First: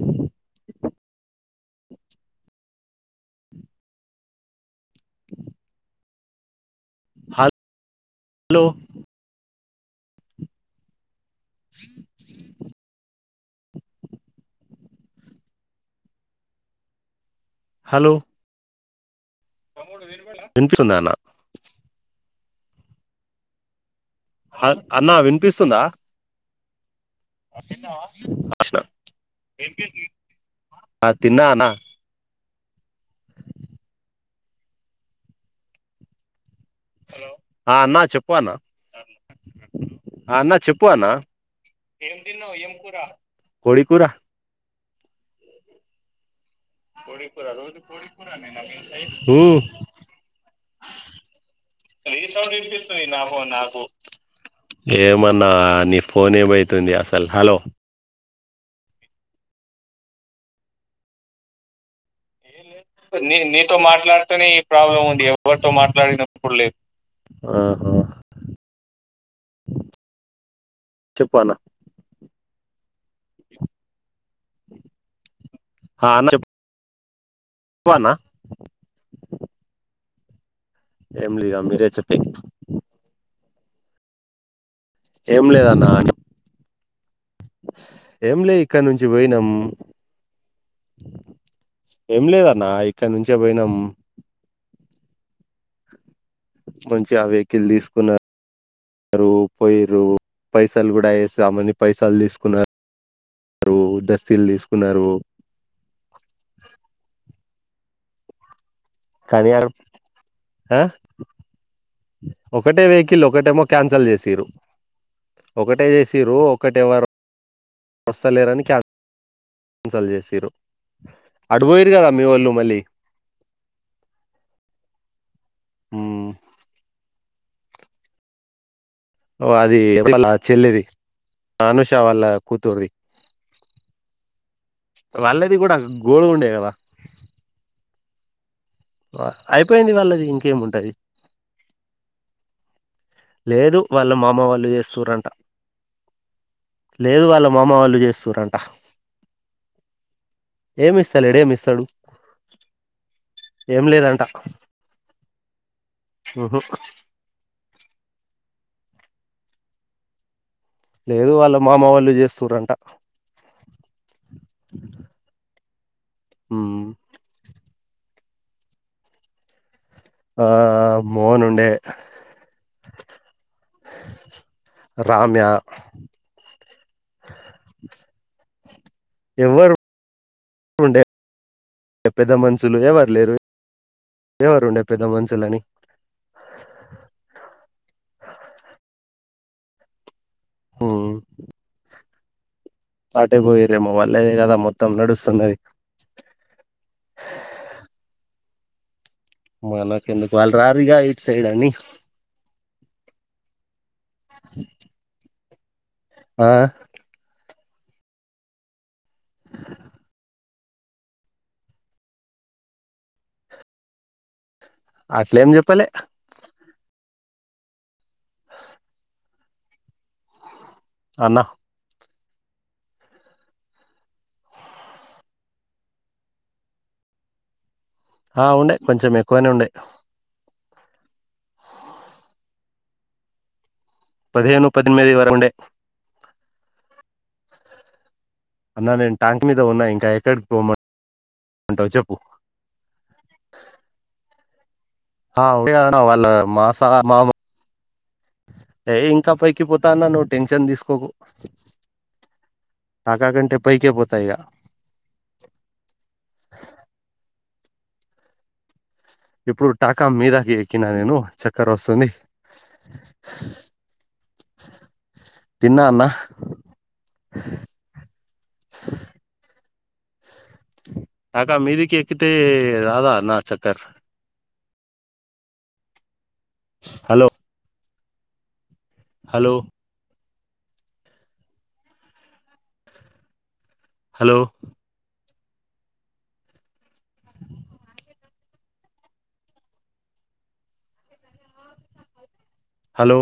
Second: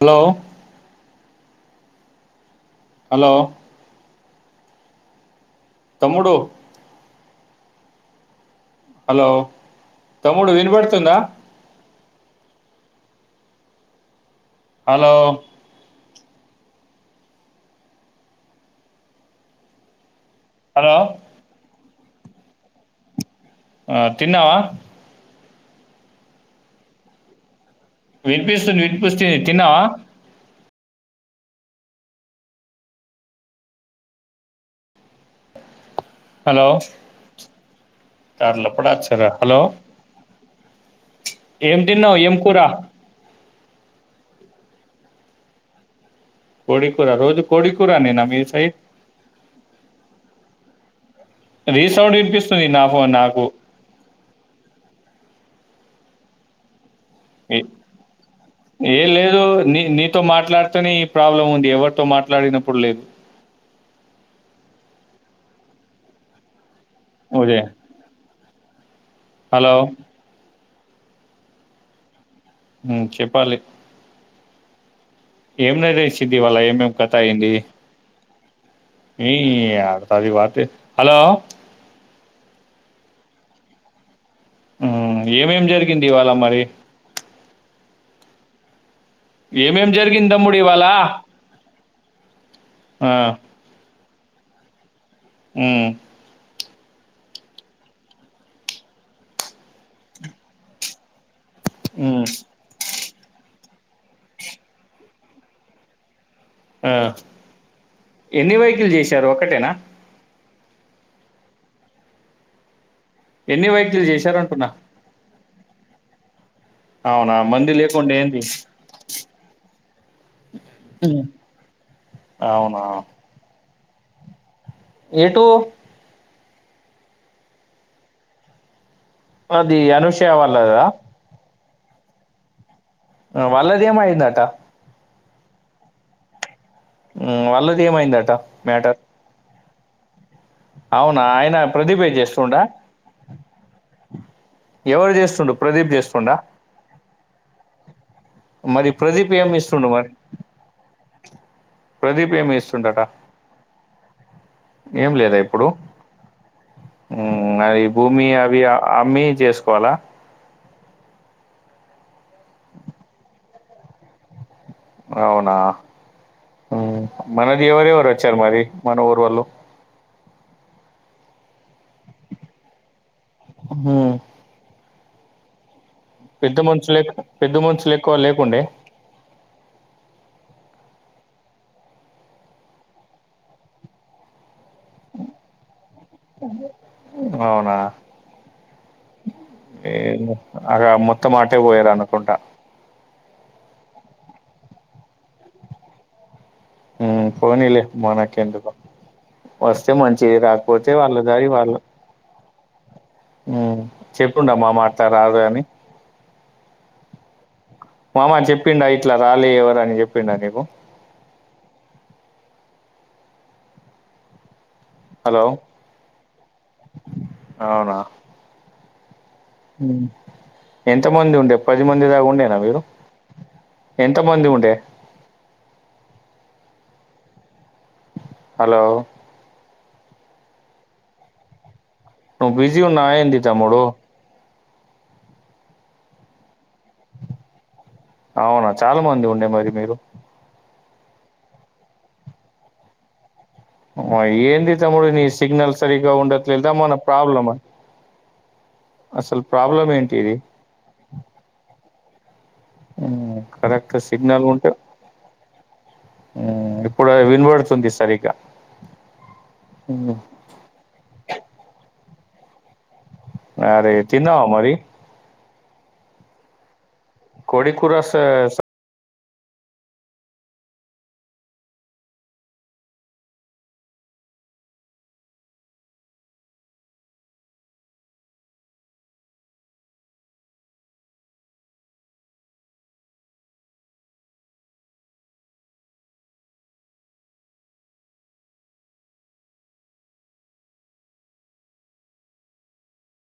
Hello. Hello. తమ్ముడు. Hello. Hello తమ్ముడు వినపడుతుందా హలో హలో హలో వినిపిస్తుందా అన్న. ఆ తిన్నావా అ అన్నా వినిపిస్తుందా. వినిపిస్తుంది వినిపిస్తుంది తిన్నావా. ఆహ్ తిన్నా అన్న. హలో ఆ అన్నా చెప్పు అన్నా హలో ఆ అన్నా చెప్పు అన్న ఏం తిన్నావు ఏం కూర కోడికూర కోడి కూర ఉ రోజు కోడి కూర నేనా మీ సైడ్ మ్ రీసౌండ్ వినిపిస్తది నా ఫోన్ నాకు ఏమన్నా నీ ఫోన్ ఏమైతుంది అసలు హలో ఏ లేదు నీ-నీతో మాట్లాడితేనే ఈ ప్రాబ్లముంది ఎవరితో మాట్లాడినం నీ-నీతో మాట్లాడితేనే ఈ ప్రాబ్లముంది ఎవరితో మాట్లాడినప్పుడు లేదు అ ఉదయ్ హా హలో చెప్పన్నా ఉ చెప్పాలి ఏం ఆ అన్న నరేసిద్ధి వాళ్ళ ఏమోం కథాయింది చెప్పు అన్న ఏయారు సారి వాతే హలో ఏం లేదు ఆ మీరే చెప్పి ఏం ఏమేం లేదన్నా జరిగింది ఇవాళ మరి ఏం లే ఇక్కడ్నుం ఏమేం జరిగిందమ్ముడు ఇవాలా ఏం లేదన్న ఇక్కడ్నుంచే పోయినాం ఉ మ్ మంచిగా వెహికల్ తీసుకున్నారు పోయ్రు పైసలు కూడా ఎస్ దామని పైసాల్ మ్ తీసుకున్నా రు దస్తీల్తీసుకున్నారు ఆ ఎన్ని వెహికల్ చేశారు కానీ ఒకటేనా ఆ ఒకటే వెహికల్ ఒకటేమో ఎన్ని వెహికల్ క్యాన్సల్ చేశారు చేసిరు అంటున్నా ఒకటే చేసిరు అవునా మంది లేకుండా ఏంది ఒక్కరేవ్వరోస్తలేరని కాన్సిల్ చేసిర్రు హ్మ్. అటుపోయ్రు కదా మీ వాళ్ళు మళ్ళీ అవునా ఏటు మ్ ఓ అది అనుష వాళ్ళ చెల్లిది వాళ్ళదా అనుషా వాళ్ళ కూతుర్ది వళ్ళదేమయిదటా వాళ్ళది కూడా గోళుండేగదా వాళ్ళది ఏమైందట మ్యాటర్ అయిపోయ్ది వాళ్ళది ఇం అవునా ఆయన ప్రదీపే చేస్తుండా లేదు వాళ్ళ మామ వాళ్ళు ఎవరు చేస్తురంట చేస్తుండు ప్రదీప్ చేస్తుండా లేదు వాళ్ళ మామ వాళ్ళు చే మరి ప్రదీప్ ఏమిస్తుండు మరి ఏమి ఇస్తలేడు ఏమి ఇస్తాడు ప్రదీప్ ఏమిస్తుండట ఏం లేదంట ఏం లేదా ఇప్పుడు ఉహు మ్ అది భూమి అవి అమ్మీ చేసుకోవాలా లేదు వాళ్ళ మామ వాళ్ళు చేస్తురంట అవునా మ్ మనదేవరేవర ఇచ్చారు మరి మన ఊరి వాళ్ళు ఆ మోహన్ ఉండే హు రామ్యా పెద్ద మనుషులేక్ పెద్ద మనుషులు ఎక్కువ లేకుండే వుంటే పెద్ద మనుషులు ఎవరు లేరు ఎవరు ఉండే పెద్ద మనుషులని అవునా ఏమో అగా మొత్తం అటే పోయిరు అనుకుంట అటే పోయిరేమో వాళ్ళదె గదా మొత్తం నడుస్తున్నది. మ్మ్ పోనీలే మనకెందుకు వస్తే మనకెందుకు మంచిది వాళ్ళు రాకపోతే రారుగా వాళ్ళ ఇటు సైడ్ దారి అని వాళ్ళు మ్ చెప్పుండమ్మా మా అత్త రాదు అని ఆ మామ చెప్పిండా ఇట్లా రాలే ఎవరు అని జేప్పిండా నీకు హలో అట్లేం జెప్పలే అవునా ఎంత మంది అన్న ఉండే పది మంది దాక ఉండేనా మీరు ఎంత మంది ఉండే ఆ ఉండే హలో కొంచెం ఎక్కువనే ఉండే బిజీ ఉన్నావా ఏంది తమ్ముడు పదిహేను పద్దెన్మిది వరకుండె అవునా అన్న చాలా నేను మంది ట్యాంక్ ఉండే మీద మరి ఉన్నా మీరు ఇంకా ఎక్కడికి పోమన్ ఉంటావు చెప్పు ఏంది తమ్ముడు నీ ఆ ఉండే సిగ్నల్ అన్న సరిగ్గా వాళ్ళ మా ఉండట్లేదా సా ఎమైన మామ ప్రాబ్లమ ఏ ఇంకా పైకి పోతా అన్న నువ్వు ఇది టెన్షన్ తీసుకోకు టాకా మ్ కంటే పైకే కరెక్ట్ పోతా ఇగ సిగ్నల్ ఉంటే మ్ ఇప్పుడె వినబడుతుంది సరిగ్గ ఇప్పుడు టాకా మీదాకి ఎక్కినా నేను చెక్కరొస్తుంది. అరే తిన్నావా మరి తిన్నా అన్న కోడికూర వస్త్ స్ టాకా మీదికి ఎక్కితే రాదా అన్న చెక్కర్ హలొ హలో హలో హలో